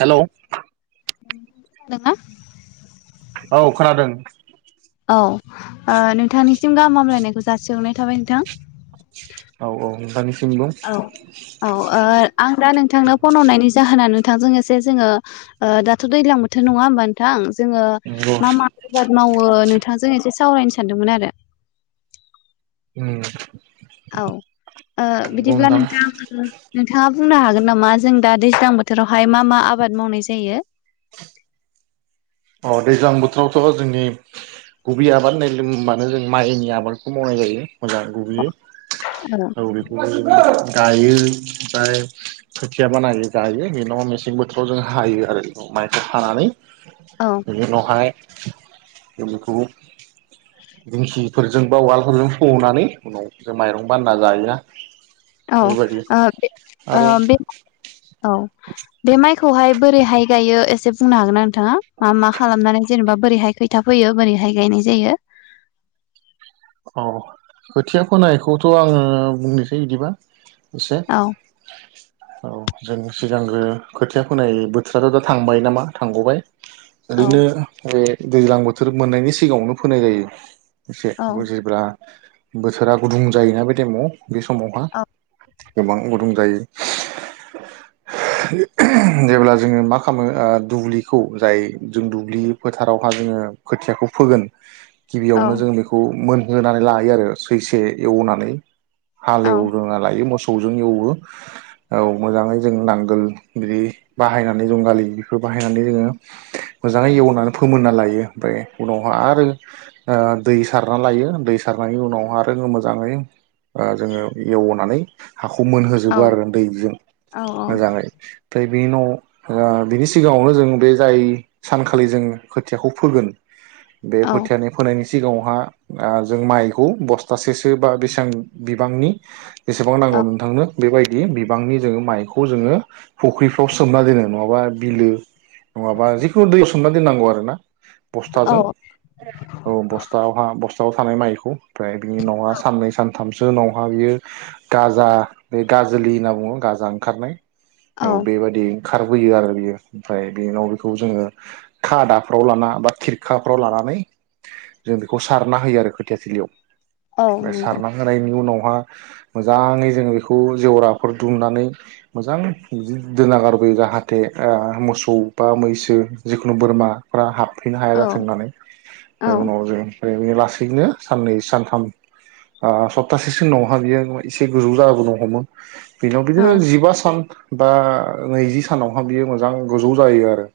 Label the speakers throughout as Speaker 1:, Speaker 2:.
Speaker 1: हेल'
Speaker 2: दोंना?
Speaker 1: औ खोनादों।
Speaker 2: औ ओ नोंथांनिसिम गाहाम हामलायनायखौ जासिहरनाय थाबाय नोंथां।
Speaker 1: औ - औ दानि
Speaker 2: औ -औ ओ आं दा नोंथांनो फन हरनायनि जाहोना नोंथांजों ए जे जोङो दाथ' दैजलां बोथोर नङा होमब नोंथां जोङो
Speaker 1: नंगौ
Speaker 2: मा -मा आबाद मावो नोंथांजों एसे सावरायनो सानदोंमोन आरो
Speaker 1: उम
Speaker 2: औ ओ बिदिब्ला नोंथां नोंथाङा बुंनो हागोन? जों नामा जों दा दैज्लां बोथोरावहाय मा मा आबाद मावनाय जायो।
Speaker 1: अ दैज्लां बोथोरावथ' जोंनि गुबै आबाद होननाय लबानो जों माइनि आबादखौ मावनाय जायो। मोजां गुबगैयो
Speaker 2: औ
Speaker 1: औा बेखौबो गायो ओमफ्राय। खोथिया बानायो गायो बेनावा मेसें बोथोराव जों हायो आरो माइखौ हानानै
Speaker 2: औ
Speaker 1: बेनि उनावहाय जोंखौ दिन्थि फोरजों बा उवालफोरजों सौनानै उनाव जों माइरं बानना जायो ना?
Speaker 2: औ बे औ बे माइ खौहाय बोरैहाय गायो एसे बुंनो हागोन ना नोंथाङा मा - मा खालामनानै जेनेबा बोरैहाय खैथा फैयो बोरैहाय बेहाय गायनाय जायो
Speaker 1: औ खोथिया फोनायखौथ' आङो बुंनोसै बिदिबा एसे
Speaker 2: औ
Speaker 1: औ। जों सिगांग्रो खोथिया खोनाय बोथोराथ' दा थांबाय नामा थांग'बाय।
Speaker 2: औ
Speaker 1: ओरैनो बे दैज्लां बोथोर मोननायनि सिगाङावनो फोनाय जायो एसे
Speaker 2: औ
Speaker 1: जेब्ला बोथोरा गुदुं जायोना बे टाइमाव बे समावहा
Speaker 2: औ
Speaker 1: गोबां गुदुं जायो।
Speaker 2: [inaudible]
Speaker 1: जेब्ला जोङो मा खालामो दुब्लिखौ जाय जों दुब्लि फोथारावहा जोङो खोथियाखौ फोगोन गिबियावनो
Speaker 2: औ
Speaker 1: जों बेखौ मोनहोनानै लायो आरो सैसे एवनानै
Speaker 2: औ
Speaker 1: हालेवग्रोना लायो मोसौ जों एवो औ मोजाङै जों नांगोल बिदि बाहायनानै जोंगालि बेफोर बा हायनानै जोङो मोजांङै एवनानै फोमोनना लायो उनावहा आरो ओ दै सारना लायो दै सारनायनि उनावहा आरो मोजाङै जोङो एवनानै हाखौ मोनहोजोबो
Speaker 2: औ
Speaker 1: आरो दैजों
Speaker 2: औ
Speaker 1: मोजाङै ओमफ्राय बेनि उनाव बिनि सिगाङावनो जों बे जाय सानखालि जों खोथियाखौ फोगोन बे खोथियानि फोनायनि सिगाङावहा जों माइखौ बस्थासेसो बा बेसेबां बिबांनि एसेबां नांगौ नोंथांनो बेबायदि बिबांनि जोङो माइखौ जोङो फुख्रिफ्राव सोमना दोनो नङाबा बिलो नङाबा जिखुनु दैआव सोमना दोननांगौ आरो ना
Speaker 2: औ
Speaker 1: बस्थाजों औ बस्तावहा स्थाआव थानाय माइखौ ओमफ्राय बिनि उनावहा साननै सानथामसो उनावहा बियो गाजा बे गाजोलि होनना बुङो गाजा ओंखारनाय औ बेबादि खारबोयो आरो बियो ओमफ्राय बेनि उनाव बेखौ जोङो खादाफ्राव लाना बा खिरखाफ्राव लानानै जों बेखौ सारना होयो आरो खोथियाथिलियाव
Speaker 2: औ
Speaker 1: ओ
Speaker 2: नंगौ
Speaker 1: सारना होनायनि उनाव हा मोजांङै जों बेखौ जेवराफोर दुमनानै मोजां [unintelligible] दोना गारबो उम जाहाथे आ मोसौ बा मैसो जिखुनु बोरमाफ्रा हाब फैनो हाया
Speaker 2: औ
Speaker 1: जाथों होननानै
Speaker 2: औ
Speaker 1: ओमफ्राय उनाव जों बेनि लासैनो साननै सानथाम ओ सप्तासेसो उनावहा बियो एसे गोजौ जाबोनो हमो बेनियावदि जिबा सान बा नैजि सानावहा बियो मोजां गोजौ जायो आरो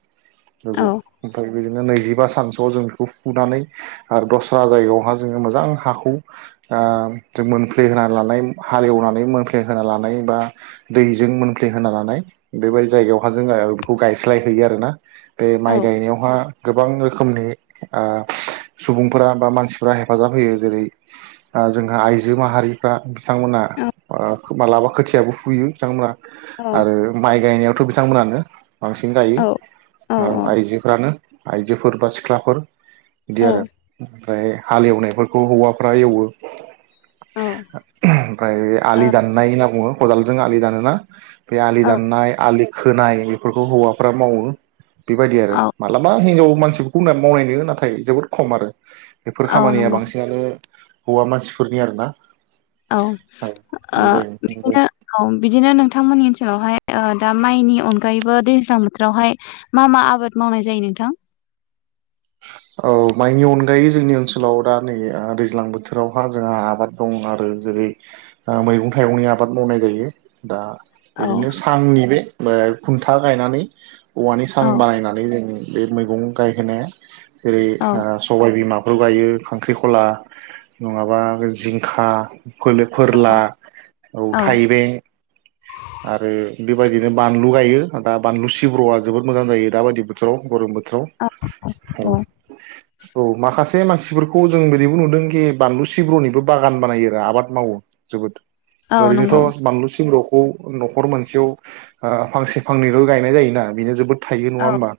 Speaker 2: औ
Speaker 1: गोजौ ओमफ्राय बिदिनो नैजिबा सानसोआव जों बेखौ फुनानै आरो दस्रा जायगायावहा जोङो मोजां हाखौ ओ मोनफ्लेहोना लानाय हालेवना‌ नानै मोनफ्लेहोना लानाय बा दैजों मोनफ्ले होना लानाय बेबादि जायगायावहा जोंङो बेखौ गा गायस्लायहैयो आरोना बे
Speaker 2: औ
Speaker 1: माइ गायनायावहा गोबां रोखोमनि ओ सुबुंफोरा बा मानसिफोरा हेफाजाब होयो जेरै ओ जोंहा आइजो माहारिफ्रा बिथांमोना ओ मालाबा खोथियाबो फुयो बिथांमोना आरो माइ गायनायावथ' बि थांमोनानो बांसिन गायो ओ आइजोफ्रानो आइजोफोर बा सिख्लाफोर बिदि आरो ओमफ्राय हाल एवनायफोरखौ हौवाफ्रा एवो ओमफ्राय आलि दाननाय होनना बुङो खदालजों आलि दानोना बे आलि
Speaker 2: औ
Speaker 1: दाननाय आलि खोनाय बेफोरखौ हौवाफ्रा मावो बेबायदि आरो
Speaker 2: औ
Speaker 1: मालाबा हिनजाव मानसिफोरखौ मावनाय नुयो नाथाय जोबोद खम आरो बेफोर
Speaker 2: औ
Speaker 1: खामानिया
Speaker 2: नंगौ
Speaker 1: बांसिनानो हौवा मानसिफोरनि आरोना
Speaker 2: औ
Speaker 1: औ
Speaker 2: ओ
Speaker 1: बेबायदि नंगौ
Speaker 2: बिदिनो औ बिदिनो नोंथांमोननि ओनसोलावहाय ओ दा माइनि अनगायैबो दैज्लां बोथोरावहाय मा मा आबाद मावनाय जायो नोंथां [unintelligible]
Speaker 1: औ माइनि अनगायै जोंनि ओनसोलाव दा नै ओ दैज्लां बोथोरावहा जोंहा आबाद दं आरो जो रै ओ मैगं -थाइगंनि आबाद मावनाय जायो दा
Speaker 2: औ
Speaker 1: ओरैनो सांनि बे मो खुन्था गायनानै औवानि
Speaker 2: औ
Speaker 1: सां बानायनानै जों बे मैगं गायहोनाया जेरै
Speaker 2: औ
Speaker 1: ओ सबाय बिमा खौ गायो खांख्रिखला नङाबा जिंखा फोलो फोरला
Speaker 2: औ
Speaker 1: औ थाइबें आरो बे [unintelligible] बायदिनो बानलु गायो दा बानलु सिब्रुआ जोबोद मोजां जायो दा बायदि बोथोराव गरम बोथ
Speaker 2: [unintelligible] अ
Speaker 1: औ माखासे मानसिफोरखौ जों बेदिबो नुदोंखि बानलु सिब्र'निबो बागान बानायोरा आबाद मावो जोबोद
Speaker 2: औ नंगौ
Speaker 1: ओरैनोथ' बानलु सिं रख खौ न'खर मोनसेयाव ओ फांसे फांनैल' गायनाय जायोना बेनो जोबोद थायो नङा
Speaker 2: औ
Speaker 1: होमबा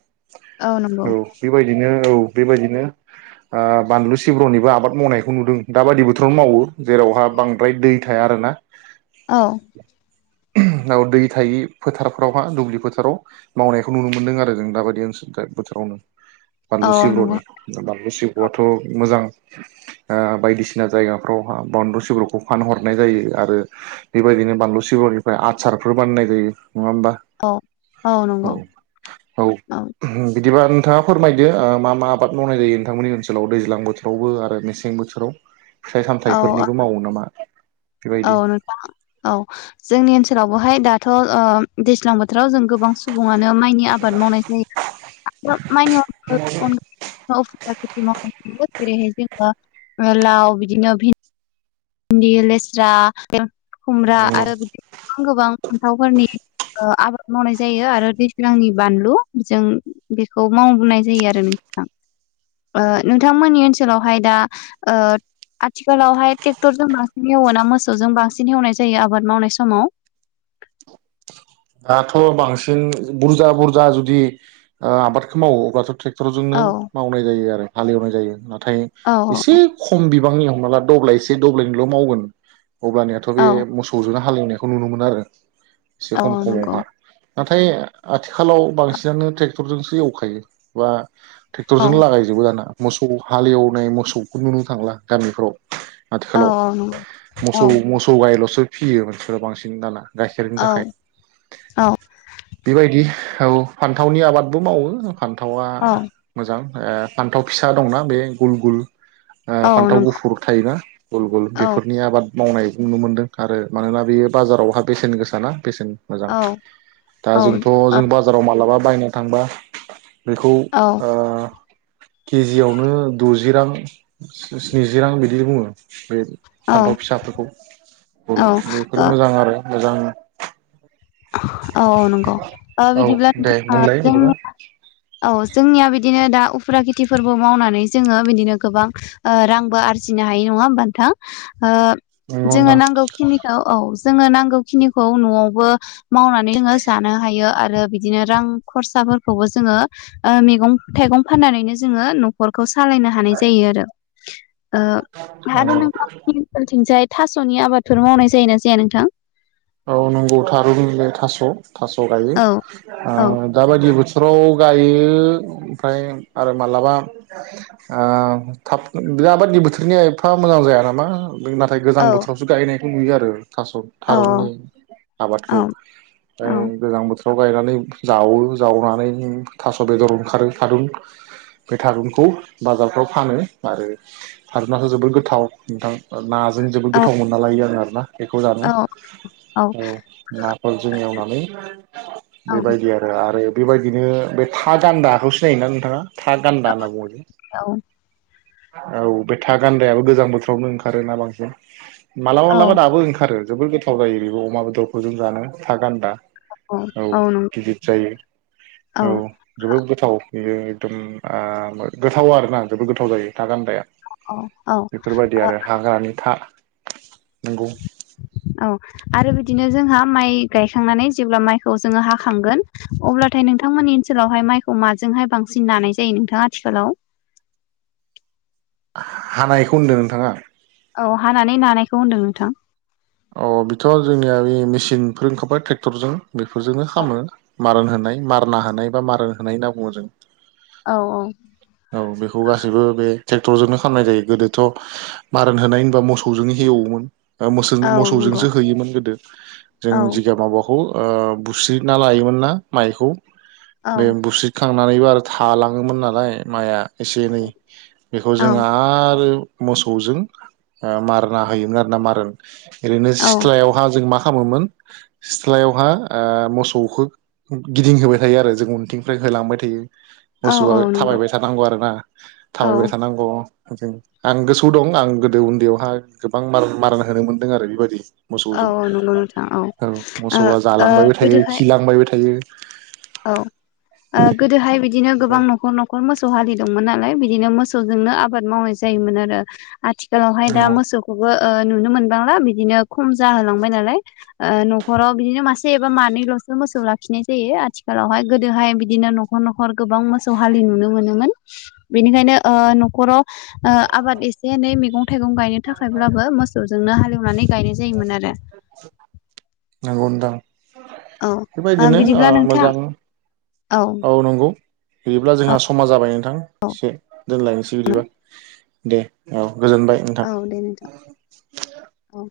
Speaker 1: औ बेबायदिनो औ बेबायदिनो ओ बानलु सिब्रनिबो आबाद मावनायखौ नुदों दा बायदि बोथोरावनो मावो जेरावहा बांद्राय दै थाया आरो ना
Speaker 2: औ
Speaker 1: नाव दै थायि फोथारफोरावहा दुब्लि फोथाराव मावनायखौ नुनो मोनदों आरो जों दाबायदि ओनसो [unintelligible] बोथोरावनो
Speaker 2: औ
Speaker 1: बानलु सिब्र'नि
Speaker 2: नंगौ
Speaker 1: बानलु सिब्र'आथ' मोजां ओ बायदिसिना जायगाफ्रावहा बानलु सिब्रुखौ फानहरनाय जायो आरो बेबायद दिनो बानलु सिब्रनिफ्राय आदसारफोर बानायनाय जायो नङा होमबा
Speaker 2: औ
Speaker 1: औ औ [unintelligible] बिदिबा नोंथाङा फोरमायदो ओ मा मा आबाद मावनाय जायो नोंथांमोननि ओनसोलाव दैज्लां बोथोरावबो आरो मेसें बोथोराव फिथाइ
Speaker 2: औ
Speaker 1: -सामथाइफोरनिबो मावो नामा
Speaker 2: औ
Speaker 1: बेबायदि
Speaker 2: नोंथां औ जोंनि ओनसोलाव बहाय दाथ' ओ दैज्लां बोथ थोराव जों गोबां सुबुङानो माइनि आबाद मावनाय जायो [unintelligible] [unintelligible] ख मावह ज लाव बिदिनो भिन्दि लेस्रा खुमब्रा
Speaker 1: नंगौ
Speaker 2: आरो बिदि गोबां गोबां फान्थावफोरनि ओ आबाद मावनाय जायो आरो दैज्लांनि बानलु जों बेखौ मावनाय जायो आरो नों थां ओ नोंथांमोननि ओनसोलावहाय दा ओ आथिखालावहाय टेक्टरजों बांसिन एव ना मोसौजों बांसिन एवनाय जायो आबाद मावनाय समाव?
Speaker 1: दाथ' बांसिन बुरजा बुरजा जुदि ओ आबादखौ मावोबा अब्लाथ' थे क्टरजोंनो
Speaker 2: औ
Speaker 1: मावनाय जायो आरो हालेवनाय जायो नाथाय
Speaker 2: औ
Speaker 1: एसे खम बि बांनि हमना ला दब्लाइसे दोब्लाइनै मावगोन अब्लानियाथ बे
Speaker 2: औ
Speaker 1: मसौ जों हा हालेवनायखौ नुनो मोन आरो एसे खम
Speaker 2: औ
Speaker 1: खमावहा
Speaker 2: नंगौ
Speaker 1: नाथाय आथिखालाव बांसिनानो ट्रेक्टरजोंसो एवखायो बा
Speaker 2: औ
Speaker 1: ट्रेक्टरजोंनो लागायजोबो दाना मोसौ हालेवनाय मोसौखौ नुनो थांला गामिफ्राव।
Speaker 2: औ
Speaker 1: आथिखालाव
Speaker 2: नंगौ औ
Speaker 1: मोसौ मोसौ गायल'सै फिसियो मानसिफ्रा बांसिन दाना गाइखेरनि थाखाय
Speaker 2: औ
Speaker 1: बेबायदि औ फान्थावनि आबादबो मावो फान्थावा
Speaker 2: औ
Speaker 1: मोजां ओ फान्थाव फिसा दंना बे गुल गुल ओ
Speaker 2: औ
Speaker 1: फान्थाव
Speaker 2: नंगौ
Speaker 1: गुफुर थायोना गल गल
Speaker 2: औ
Speaker 1: बेफोरनि आबाद मावनाय नुनो मोनदों आरो मानोना बेयो बाजारावहा बेसेन गोसाना बेसेनक्ष मोजां
Speaker 2: औ
Speaker 1: दा
Speaker 2: औ
Speaker 1: जोंथ' जों बाजाराव मालाबा बायना थांबा बेखौ ओ केजियावनो द'जि रां स्निजि रां बिदि बुङो बे फान्थाव
Speaker 2: औ
Speaker 1: फिसाफोरखौ फुल बेफोर
Speaker 2: औ औ
Speaker 1: मोजां आरो मोजां
Speaker 2: औ नंगौ ओ
Speaker 1: औ
Speaker 2: बिदिब्ला
Speaker 1: दे
Speaker 2: नोंथां
Speaker 1: बुंलाय
Speaker 2: जोंनि
Speaker 1: बिदिबा
Speaker 2: औ जोंनिया बिदिनो दा उफुरा खेथि फोरबो मावनानै जोंङो बिदिनो गोबांओ रांबो आरजिनो हायो नङा होमबा नोंथां ओ
Speaker 1: नंगौ
Speaker 2: जोंङो
Speaker 1: नोंथां
Speaker 2: नांगौखिनिखौ औ जोंङो नांगौ खिनिखौ न'आवबो मावनानै जोंङो जानो हायो आरो बिदिनो रां खरसाफोरखौबो जोंङोओ मैगं थाइ थाइगं फाननानैनो जोंङो न'खरखौ सालायनो हानाय जायो आरो। ओ आरो
Speaker 1: औ
Speaker 2: नोंथां मोननिथिं जाय ओनसोलथिंजाय थास'नि आबादफोर मावनाय जायोना जाया नोंथां?
Speaker 1: औ नंगौ थारुनबिलाय थास' थास' गायो
Speaker 2: औ
Speaker 1: ओ
Speaker 2: औ
Speaker 1: दाबायदि बोथोर बोथोराव गायो ओमफ्राय आरो माब्लाबा आ थाब बिरबादनि बोथोरनि एफा मोजां जाया नामा नाथाय गोजां
Speaker 2: औ
Speaker 1: बोथोरावसो गायनायखौ नुयो आरो थास'
Speaker 2: औ
Speaker 1: थारुननि आबादखौ
Speaker 2: औ औ
Speaker 1: ओमफ्राय गोजां बोथोर थाव गायनानै जावो जावनानै थास' बेदर ओंखारो थारुन बे थारुनखौ बाजारफ्राव फानो आरो थारनाथ' जोबोद गोथाव नोंथां। ना जों जोबो
Speaker 2: औ
Speaker 1: गोथाव मोनना लायो आङ आरोना बेखौ जानो
Speaker 2: औ
Speaker 1: औ नाफोरजों
Speaker 2: औ
Speaker 1: बेबायदि आरो आरो बेबायदिनो बे था गान्दाखौ सिनायोना नोंथाङा? था गान्दा होनना बुंङो लै
Speaker 2: औ
Speaker 1: औ बे था गान्दायाबो गोजां बोथोरावनो ओंखारोना बांसिन मालाबा
Speaker 2: औ
Speaker 1: मालाबा दाबो ओंखारो। जोबोर गोथाव जायो बेबो अमा बेदरखौ जों जानो था गान्दा औ गिदिर जायो। औ जोबोद गोथाव बेयो एकदम ओ गोथाव आरोना जोबोद गोथाव जायो। था गान्दाया
Speaker 2: औ औ
Speaker 1: बेफोरबायदि आरो हाग्रानि था नंगौ
Speaker 2: [inaudible] औ आरो बिदिनो जोंहा माइ गायखांनानै जेब्ला माइखौ जोङो हाखांगोन अब्लाथायनो नोंथांमोननि ओनसोलावहाय माइखौ माजोंहाय बांसिन नानाय जायो नोंथाङा आथिखालाव [inaudible]
Speaker 1: हानायखौ होनदों नोंथांङा
Speaker 2: औ हानानै नानायखौ होनदों नोंथां।
Speaker 1: अ बेथ' जोंनिया बे मेसििनफोर ओखखारबाय ट्रेक्टरजों बेफोरजोंनो खामो मारन होनाय मारना होनाय बा मारन होनाय होनना बुङो जों
Speaker 2: औ औ
Speaker 1: औ बेखौ गासैबो बे ट्रेक्टरजोंोंनो खालामनाय जायो गोदोथ' मारन होनाय होनबा मोसौजोंनो एेवोमोन म
Speaker 2: औ नंगौ
Speaker 1: मोसौजोंसो हैयोमोन गोदो जों
Speaker 2: औ
Speaker 1: जिगाब माबाखौ [unintelligible] बुस्रिना लायोमोन ना माइखौ
Speaker 2: औ
Speaker 1: बे बुस्रिखां [unintelligible] खालामनानैबो आरो थालाङोमोन नालाय माइआ एसे एनै बेखौ
Speaker 2: औ
Speaker 1: जों आरो [unintelligible] मोसौजों मारना होयोमोन आरोोना मारोन ओरैनो
Speaker 2: औ
Speaker 1: सिथ्लायावहा जों माखा [inaudible] खालामामोमोन सिथ्लायावहा मोसौखौ [unintelligible] गिदिं होबाय थायो आरो जों उनथिंनिफ्राय होलांबाय थायो
Speaker 2: औ
Speaker 1: मोसौआ
Speaker 2: औ नंगौ
Speaker 1: थाबायबाय थानांगौ आरो ना
Speaker 2: औ
Speaker 1: थाबायबाय थानांगौ ों आं गोसोआव दं आं गोदो उन्दैयावहााय गोबांार मारान होनो मोनदों आरो बेबायदि [unintelligible]
Speaker 2: औ
Speaker 1: मोसौजों
Speaker 2: औ नंगौ नोंथां
Speaker 1: औ
Speaker 2: ओ
Speaker 1: मोसौआ
Speaker 2: ओ
Speaker 1: जालांबायबो थायो
Speaker 2: गोदोहाय
Speaker 1: खिलांबायबो थायो
Speaker 2: औ गोदोहाय बिदिनो गोबां न'खर न'खर मोसौ हारि दंमोन [inaudible] नालाय बिदिनो मोसौ जनो आबाद मावनाय जायोन आरो आथिखालावहाय दा
Speaker 1: नंगौ
Speaker 2: मोसौखौबो नुनो मोनबांला बिदिनो खम जाहोलांबाय नालाय न'खराव बिदिनो मासे एबा मानैलस [unintelligible] ो मोसौ लाखिनाय जायो आथिखाल [unintelligible] आथिखालावहाय गोदोहाय बिदिनो न'खर न'खर गोबां मोसौ हालि नुनो मोनोमोन बेनिखायनो न'खराव [unintelligible] आबाद एसे एनै मैगं थाइगं गायनो थाखायब्लाबो मोसौजोंनो हालेवनानै गायनाय जायोमोन आरो
Speaker 1: नंगौ [unintelligible]
Speaker 2: औ
Speaker 1: बेबायदिनो ओ
Speaker 2: बिदिब्ला नोंथां
Speaker 1: मोजां औ नंगौ बियोब्ला जोंहा समाज जाबाय नोंथां
Speaker 2: औ
Speaker 1: एसे दोनलायनोसै बिदिबा दे औ गोजोनबाय नोंथां
Speaker 2: औ दे नोंथां औ